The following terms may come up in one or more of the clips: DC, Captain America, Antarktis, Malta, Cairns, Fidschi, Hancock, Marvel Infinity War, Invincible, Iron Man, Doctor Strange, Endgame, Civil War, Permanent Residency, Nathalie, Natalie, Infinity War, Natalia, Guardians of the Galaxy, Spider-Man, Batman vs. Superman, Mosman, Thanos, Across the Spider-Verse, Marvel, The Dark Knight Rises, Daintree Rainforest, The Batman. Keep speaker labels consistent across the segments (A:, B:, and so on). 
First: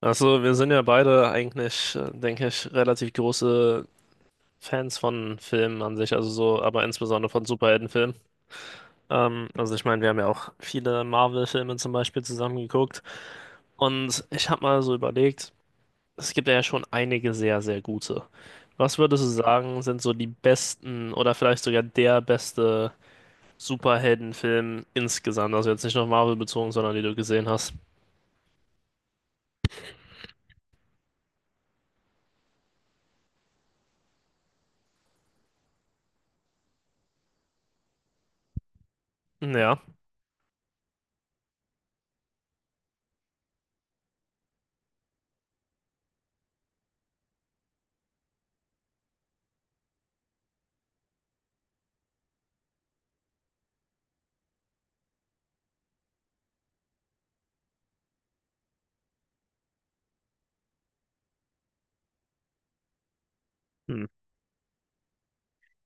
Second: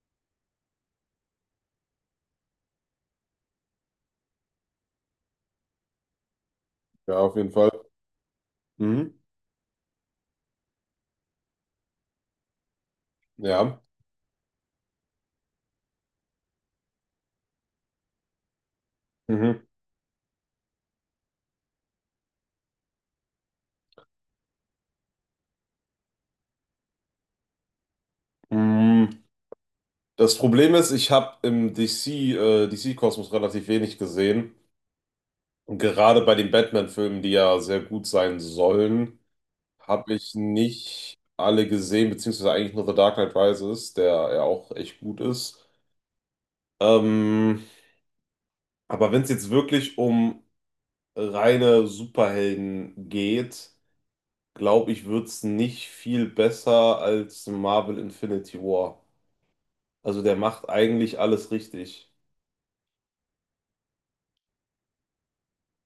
A: Also, wir sind ja beide eigentlich, denke ich, relativ große Fans von Filmen an sich, also so, aber
B: Ja,
A: insbesondere
B: auf
A: von
B: jeden Fall.
A: Superheldenfilmen.
B: Mhm.
A: Also ich meine, wir haben ja auch viele Marvel-Filme zum Beispiel zusammen geguckt.
B: Ja.
A: Und ich habe mal so überlegt, es gibt ja schon einige sehr, sehr gute. Was würdest du
B: Mhm.
A: sagen, sind so die besten oder vielleicht sogar der beste Superheldenfilm insgesamt? Also jetzt nicht nur Marvel bezogen, sondern die du gesehen hast.
B: Mhm. Das Problem ist, ich habe im DC-Kosmos relativ wenig gesehen. Und gerade bei den Batman-Filmen, die ja sehr gut sein sollen,
A: Ja.
B: habe ich nicht alle gesehen, beziehungsweise eigentlich nur The Dark Knight Rises, der ja auch echt gut ist. Ähm, aber wenn es jetzt wirklich um reine Superhelden geht, glaube ich, wird es nicht viel besser als Marvel Infinity War. Also der macht eigentlich alles richtig.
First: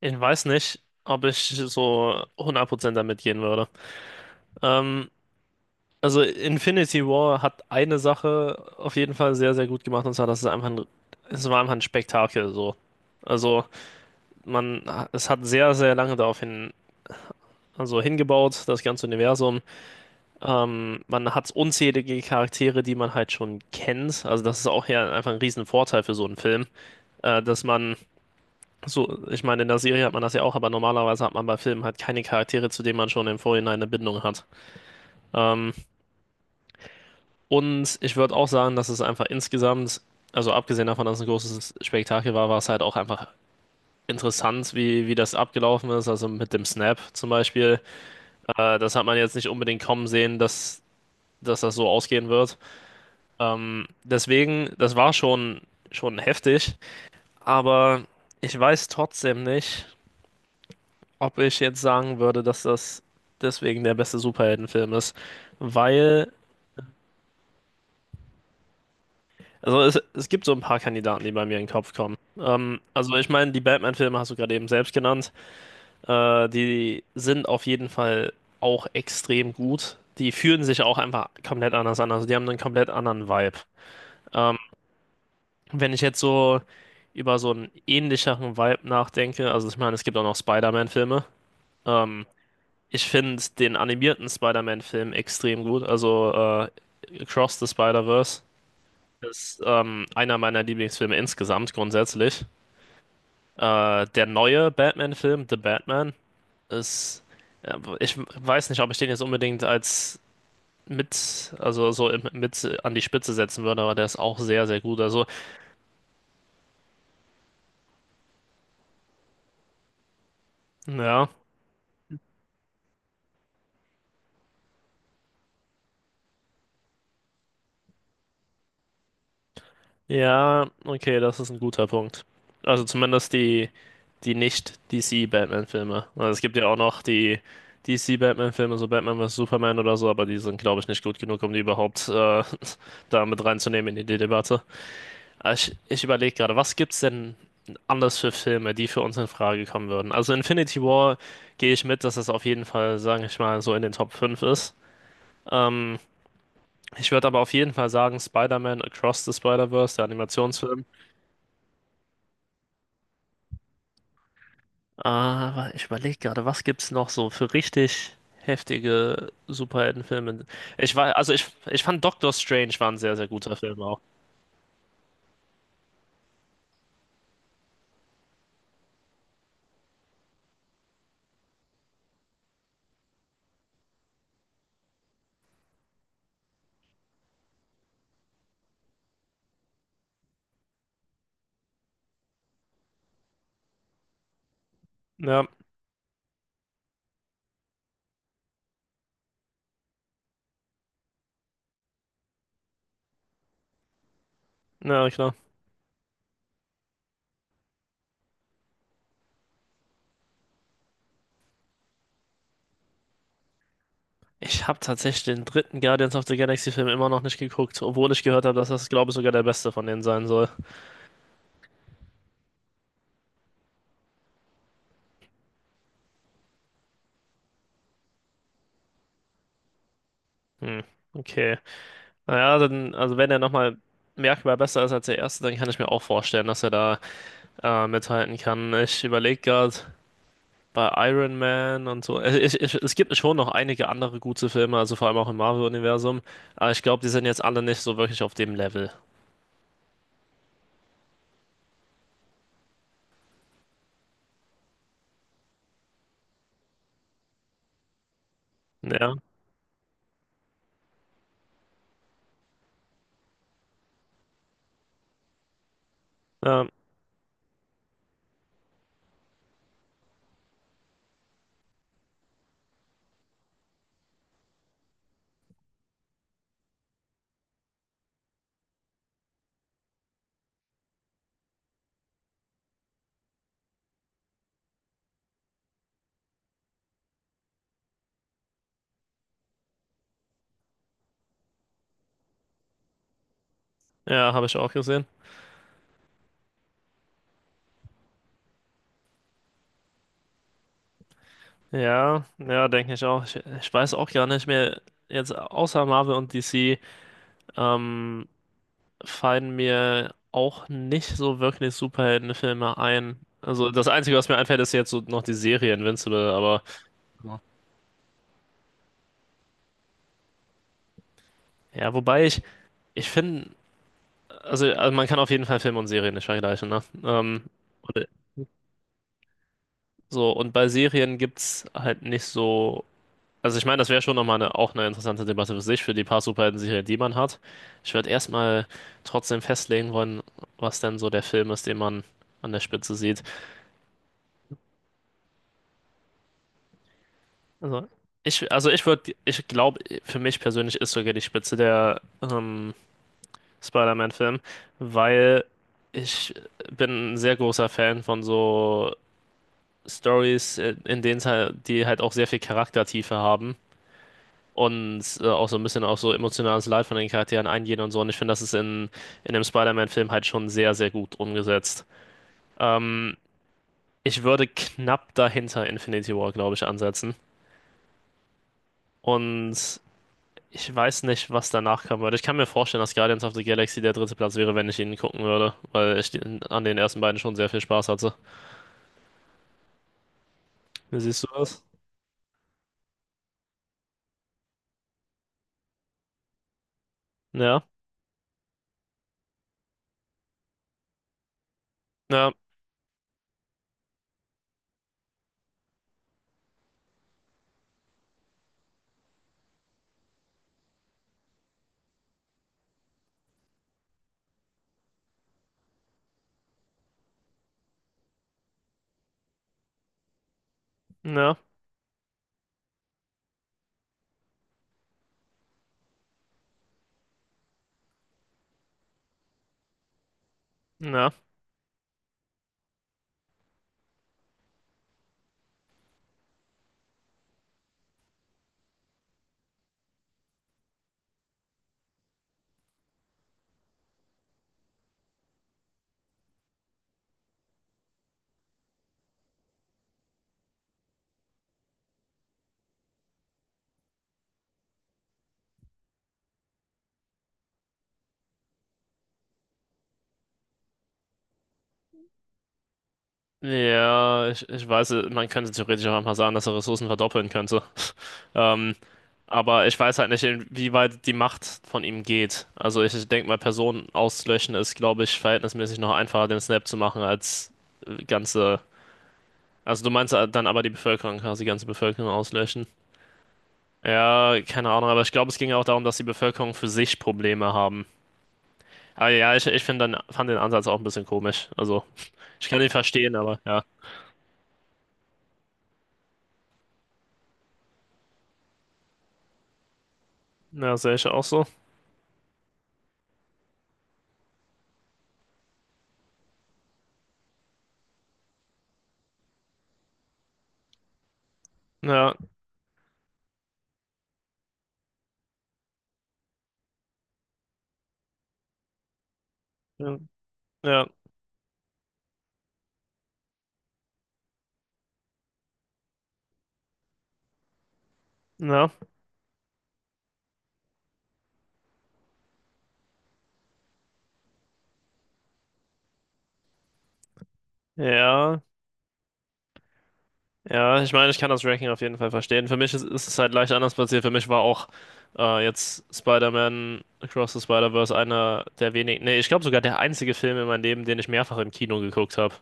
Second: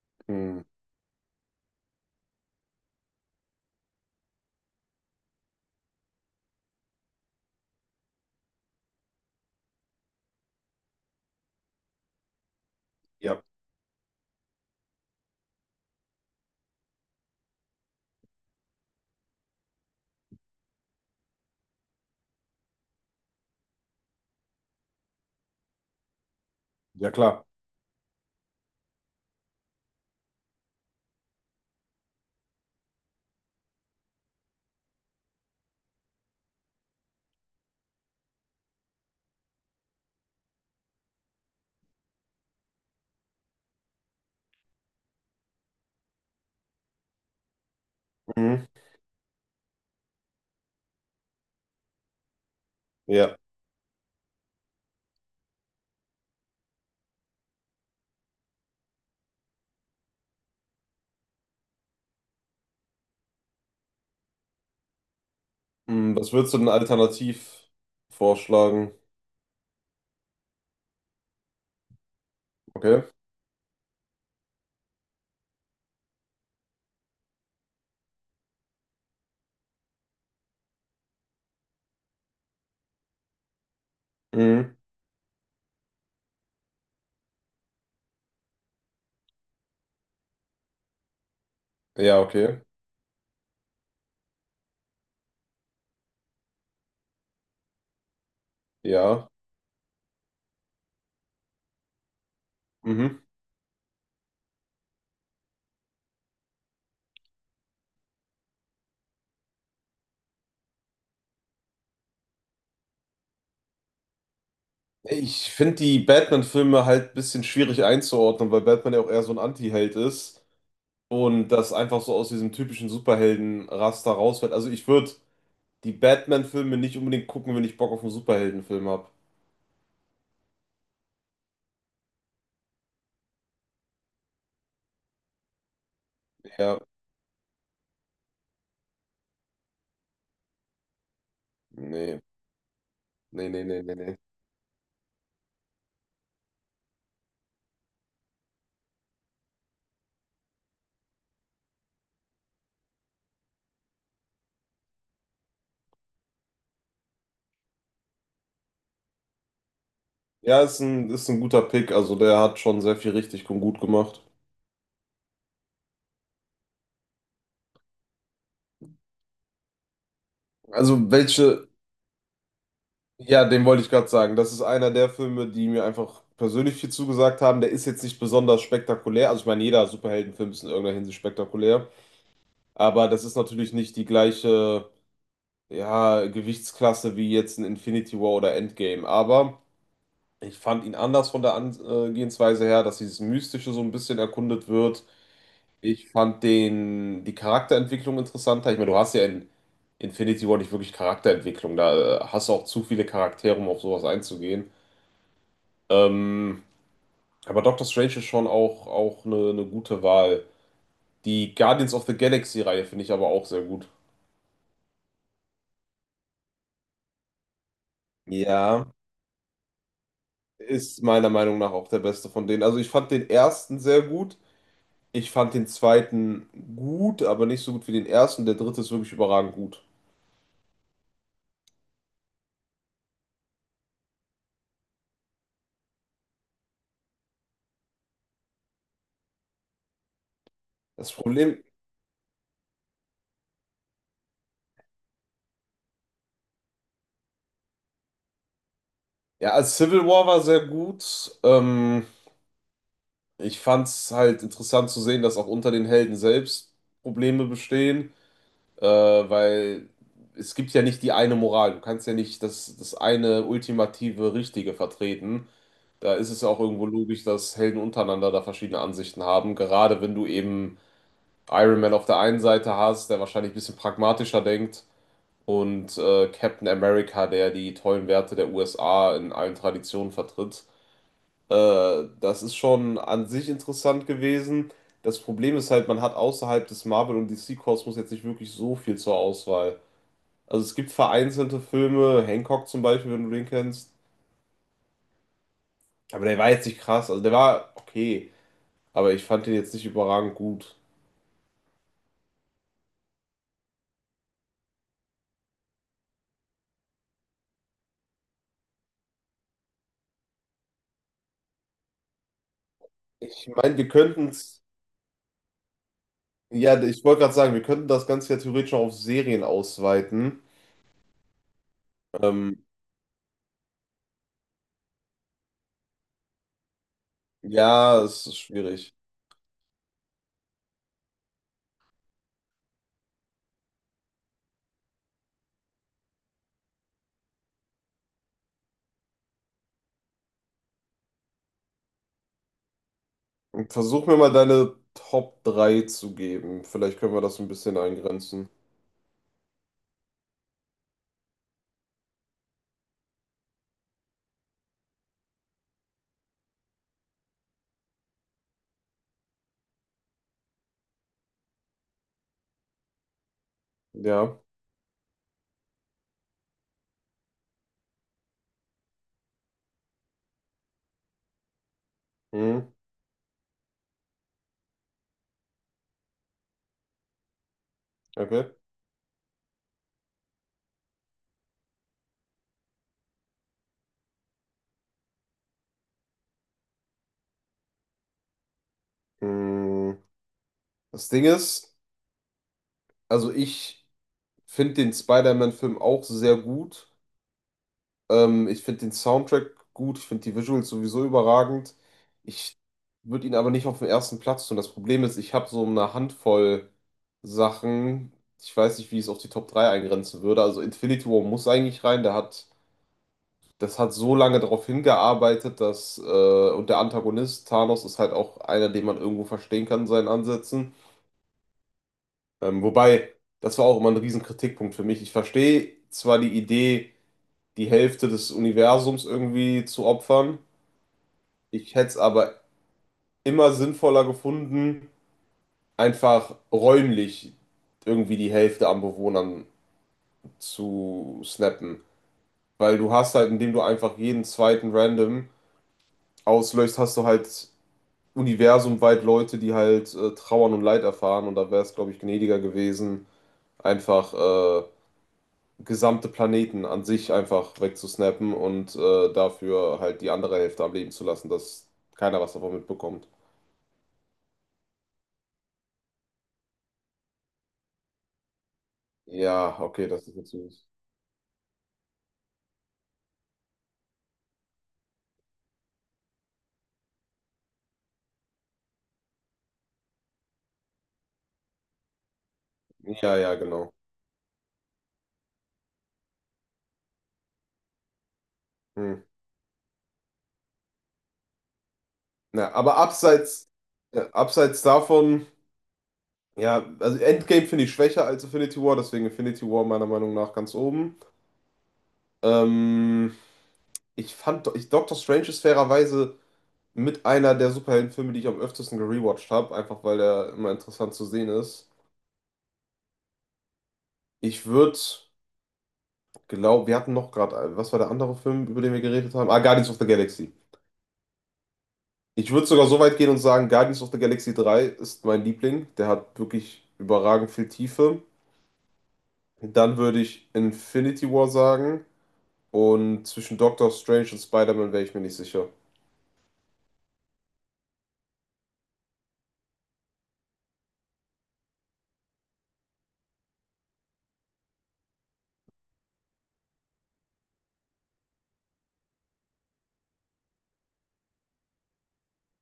A: Ich weiß
B: Hm.
A: nicht, ob ich so 100% damit gehen würde. Ähm, also Infinity War hat eine Sache auf jeden Fall sehr, sehr gut gemacht, und zwar, dass es war einfach ein Spektakel so.
B: Ja,
A: Also man, es hat sehr, sehr lange also hingebaut, das ganze Universum. Man hat unzählige Charaktere, die man halt schon kennt. Also das ist auch ja einfach ein riesen Vorteil für so einen Film,
B: ja klar.
A: dass man so, ich meine, in der Serie hat man das ja auch, aber normalerweise hat man bei Filmen halt keine Charaktere, zu denen man schon im Vorhinein eine Bindung hat. Ähm, und ich würde auch sagen, dass es einfach insgesamt, also abgesehen davon, dass es ein großes Spektakel war, war es halt auch einfach interessant, wie das abgelaufen ist. Also mit dem Snap zum Beispiel.
B: Mhm.
A: Das hat man jetzt nicht unbedingt kommen sehen, dass das so ausgehen wird.
B: Ja.
A: Deswegen, schon heftig, aber ich weiß trotzdem nicht, ob ich jetzt sagen würde, dass das deswegen der beste Superheldenfilm ist.
B: Mhm.
A: Weil,
B: Was würdest du denn alternativ vorschlagen?
A: es gibt so ein paar Kandidaten, die bei mir in den Kopf kommen.
B: Okay.
A: Also ich meine, die Batman-Filme hast du gerade eben selbst genannt. Die sind auf jeden Fall auch extrem gut. Die fühlen sich auch einfach komplett anders an. Also die haben einen komplett anderen Vibe. Ähm,
B: Mhm.
A: wenn ich jetzt so über so einen ähnlicheren Vibe nachdenke, also ich meine, es gibt auch noch Spider-Man-Filme.
B: Ja,
A: Ähm,
B: okay.
A: Ich finde den animierten Spider-Man-Film extrem gut. Also Across the Spider-Verse
B: Ja.
A: ist einer meiner Lieblingsfilme insgesamt grundsätzlich.
B: Mhm.
A: Der neue Batman-Film, The Batman, ist, ja, ich weiß nicht, ob ich den jetzt unbedingt als mit, also so im- mit an die Spitze setzen würde, aber der ist auch sehr, sehr gut. Also,
B: Ich finde die Batman-Filme halt ein bisschen schwierig einzuordnen, weil Batman ja auch eher so ein Anti-Held ist
A: ja.
B: und das einfach so aus diesem typischen Superhelden-Raster rausfällt. Also ich würde die Batman-Filme nicht unbedingt gucken, wenn ich Bock auf einen Superheldenfilm habe.
A: Ja, okay, das ist ein guter Punkt. Also die Nicht-DC-Batman-Filme. Also es gibt ja auch
B: Ja.
A: noch die DC-Batman-Filme, so Batman vs. Superman oder so, aber die sind, glaube ich, nicht gut genug, um die überhaupt
B: Nee.
A: da mit
B: Nee, nee, nee, nee,
A: reinzunehmen in
B: nee.
A: die Debatte. Aber ich überlege gerade, was gibt's denn anders für Filme, die für uns in Frage kommen würden? Also Infinity War gehe ich mit, dass es auf jeden Fall, sage ich mal, so in den Top 5 ist. Ähm, ich würde aber auf jeden Fall sagen, Spider-Man Across the Spider-Verse, der
B: Ja,
A: Animationsfilm.
B: ist ein guter Pick. Also der hat schon sehr viel richtig und gut gemacht.
A: Aber ich überlege gerade, was gibt's noch so für richtig heftige Superheldenfilme?
B: Also welche,
A: Ich fand Doctor Strange war ein sehr, sehr
B: ja,
A: guter
B: den
A: Film
B: wollte ich
A: auch.
B: gerade sagen. Das ist einer der Filme, die mir einfach persönlich viel zugesagt haben. Der ist jetzt nicht besonders spektakulär. Also ich meine, jeder Superheldenfilm ist in irgendeiner Hinsicht spektakulär. Aber das ist natürlich nicht die gleiche, ja, Gewichtsklasse wie jetzt ein Infinity War oder Endgame. Aber ich fand ihn anders von der Angehensweise her, dass dieses Mystische so ein bisschen erkundet wird.
A: Ja,
B: Ich fand den, die Charakterentwicklung interessanter. Ich meine, du hast ja in Infinity War nicht wirklich Charakterentwicklung. Da hast du auch zu viele Charaktere, um auf sowas einzugehen.
A: ja, klar.
B: Ähm, aber Doctor Strange ist schon auch, auch eine gute Wahl. Die Guardians of the Galaxy-Reihe finde ich aber auch sehr gut.
A: Ich habe tatsächlich den dritten Guardians of the Galaxy Film immer noch nicht geguckt, obwohl ich gehört habe, dass
B: Ja,
A: das, glaube ich, sogar der beste von denen sein soll.
B: ist meiner Meinung nach auch der beste von denen. Also ich fand den ersten sehr gut. Ich fand den zweiten gut, aber nicht so gut wie den ersten. Der dritte ist wirklich überragend gut.
A: Hm, okay. Naja, dann, also wenn er nochmal merkbar besser ist als der erste, dann kann ich mir auch vorstellen, dass er da mithalten kann. Ich überlege gerade bei
B: Das
A: Iron
B: Problem,
A: Man und so. Es gibt schon noch einige andere gute Filme, also vor allem auch im Marvel-Universum. Aber ich glaube, die sind jetzt alle nicht so wirklich auf dem Level.
B: ja, also Civil War war sehr gut. Ich fand es halt interessant zu sehen, dass auch unter den Helden selbst Probleme bestehen,
A: Ja,
B: weil es gibt ja nicht die eine Moral. Du kannst ja nicht das, das eine ultimative Richtige vertreten. Da ist es ja auch
A: ja,
B: irgendwo logisch, dass Helden untereinander da verschiedene Ansichten haben. Gerade wenn du eben Iron Man auf der einen Seite hast, der wahrscheinlich ein bisschen pragmatischer denkt, und Captain America, der die tollen Werte der USA in allen Traditionen vertritt. Das ist schon an sich interessant gewesen. Das Problem ist halt, man hat außerhalb des Marvel- und DC-Kosmos jetzt nicht wirklich so viel zur Auswahl. Also es gibt vereinzelte Filme, Hancock zum Beispiel, wenn du den kennst.
A: ja, habe ich auch gesehen.
B: Aber der war jetzt nicht krass. Also der war okay, aber ich fand den jetzt nicht überragend gut.
A: Ja, ja, denke ich auch. Ich weiß auch gar nicht mehr. Jetzt außer Marvel und DC, ähm, fallen mir auch nicht so wirklich Superheldenfilme ein.
B: Ich
A: Also
B: meine,
A: das
B: wir
A: Einzige,
B: könnten
A: was mir einfällt,
B: es,
A: ist jetzt so noch die Serie Invincible, aber
B: ja, ich wollte gerade
A: ja,
B: sagen, wir könnten das Ganze ja theoretisch auch auf Serien ausweiten.
A: ja, wobei ich,
B: Ähm,
A: ich finde, also man kann auf jeden Fall Filme und Serien nicht vergleichen, ne?
B: ja,
A: Oder
B: es ist schwierig.
A: so, und bei Serien gibt's halt nicht so. Also ich meine, das wäre schon nochmal eine, auch eine interessante Debatte für sich, für die paar Superhelden-Serien, die man hat. Ich würde erstmal trotzdem festlegen wollen, was denn so der Film ist, den man an der Spitze sieht.
B: Versuch mir mal deine Top 3 zu geben. Vielleicht können wir das ein bisschen
A: Also
B: eingrenzen.
A: ich glaube, für mich persönlich ist sogar die Spitze der Spider-Man-Film, weil ich bin ein sehr großer Fan von so Stories, in denen es halt, die halt auch sehr viel Charaktertiefe haben
B: Ja,
A: und auch so ein bisschen auf so emotionales Leid von den Charakteren eingehen und so. Und ich finde, das ist in dem Spider-Man-Film halt schon sehr, sehr gut umgesetzt.
B: hm,
A: Ähm, ich würde knapp dahinter Infinity War, glaube ich, ansetzen.
B: okay.
A: Und ich weiß nicht, was danach kommen würde. Ich kann mir vorstellen, dass Guardians of the Galaxy der dritte Platz wäre, wenn ich ihn gucken würde, weil ich den, an den ersten beiden schon sehr viel Spaß hatte.
B: Hm.
A: Wie
B: Das
A: siehst
B: Ding
A: du das?
B: ist, also ich finde den Spider-Man-Film auch sehr gut.
A: Ja,
B: Ich finde den Soundtrack gut. Ich finde die Visuals sowieso überragend.
A: ja,
B: Ich würde ihn aber nicht auf den ersten Platz tun. Das Problem ist, ich habe so eine Handvoll Sachen. Ich weiß nicht, wie ich es auf die Top 3 eingrenzen würde. Also Infinity War muss eigentlich rein. Der hat Das hat so lange darauf hingearbeitet, dass, und der Antagonist Thanos ist halt auch einer, den man irgendwo verstehen kann in seinen Ansätzen.
A: ja,
B: Ähm, wobei, das war auch immer ein riesen Kritikpunkt für mich. Ich verstehe zwar die Idee, die Hälfte des Universums irgendwie zu opfern,
A: ja.
B: ich hätte es aber immer sinnvoller gefunden, einfach räumlich irgendwie die Hälfte an Bewohnern zu snappen. Weil du hast halt, indem du einfach jeden zweiten Random auslöst, hast du halt universumweit Leute, die halt trauern und Leid erfahren. Und da wäre es, glaube ich, gnädiger gewesen, einfach gesamte Planeten an sich einfach wegzusnappen und dafür halt die andere Hälfte am Leben zu lassen, dass keiner was davon mitbekommt.
A: Ja, ich weiß, man könnte theoretisch auch einfach sagen, dass er Ressourcen verdoppeln könnte. Ähm,
B: Ja,
A: aber ich
B: okay,
A: weiß
B: das
A: halt
B: ist
A: nicht,
B: natürlich.
A: inwieweit die Macht von ihm geht. Also ich denke mal, Personen auszulöschen ist, glaube ich, verhältnismäßig noch einfacher, den Snap zu machen, als ganze... Also du meinst dann aber die Bevölkerung, quasi die ganze Bevölkerung auslöschen.
B: Ja, ja, genau.
A: Ja, keine Ahnung, aber ich glaube, es ging ja auch darum, dass die Bevölkerung für sich Probleme haben.
B: Hm.
A: Aber ja, fand den Ansatz auch ein bisschen komisch. Also ich
B: Na,
A: kann ihn
B: aber
A: verstehen, aber ja.
B: abseits davon, ja, also Endgame finde ich schwächer als Infinity War, deswegen Infinity War meiner Meinung nach ganz
A: Ja, sehe
B: oben.
A: ich auch so.
B: Ähm, Doctor Strange ist fairerweise mit einer der Superheldenfilme, die ich am öftesten gerewatcht habe, einfach weil er immer interessant zu sehen ist.
A: Ja.
B: Ich würde Glaube, wir hatten noch gerade, was war der andere Film, über den wir geredet haben? Ah, Guardians of the
A: Ja.
B: Galaxy.
A: Ja,
B: Ich würde sogar so weit gehen und sagen, Guardians of the Galaxy 3 ist mein Liebling. Der hat wirklich überragend viel Tiefe.
A: ja,
B: Dann würde ich Infinity War sagen. Und zwischen Doctor Strange und Spider-Man wäre ich mir nicht sicher.
A: ja, ja. Ich meine, ich kann das Ranking auf jeden Fall verstehen. Für mich ist es halt leicht anders passiert. Für mich war auch jetzt Spider-Man Across the Spider-Verse einer der wenigen, nee, ich glaube sogar der einzige Film in meinem Leben, den ich mehrfach im Kino geguckt habe.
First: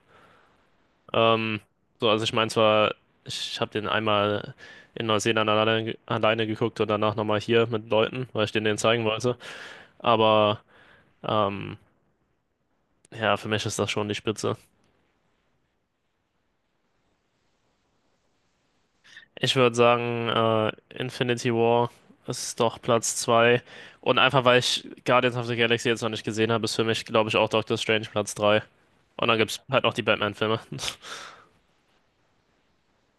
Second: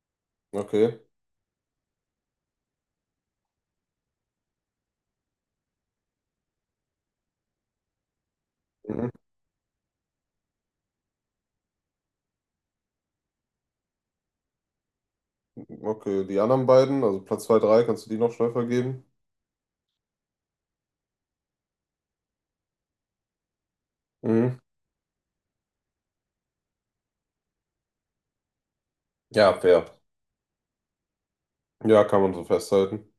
B: Okay.
A: Ähm, so, also ich meine zwar, ich habe den einmal in Neuseeland alleine geguckt und danach nochmal hier mit Leuten, weil ich denen den zeigen
B: Mhm.
A: wollte. Aber ähm, ja, für mich ist das schon die Spitze.
B: Okay, die anderen beiden, also Platz 2 3 kannst du die noch schnell vergeben?
A: Ich würde sagen, Infinity War ist doch Platz 2. Und einfach weil
B: Mhm.
A: ich Guardians of the Galaxy jetzt noch nicht gesehen habe, ist für mich, glaube ich, auch Doctor Strange Platz 3. Und dann gibt
B: Ja,
A: es halt
B: fair.
A: noch die Batman-Filme.
B: Ja, kann man so festhalten.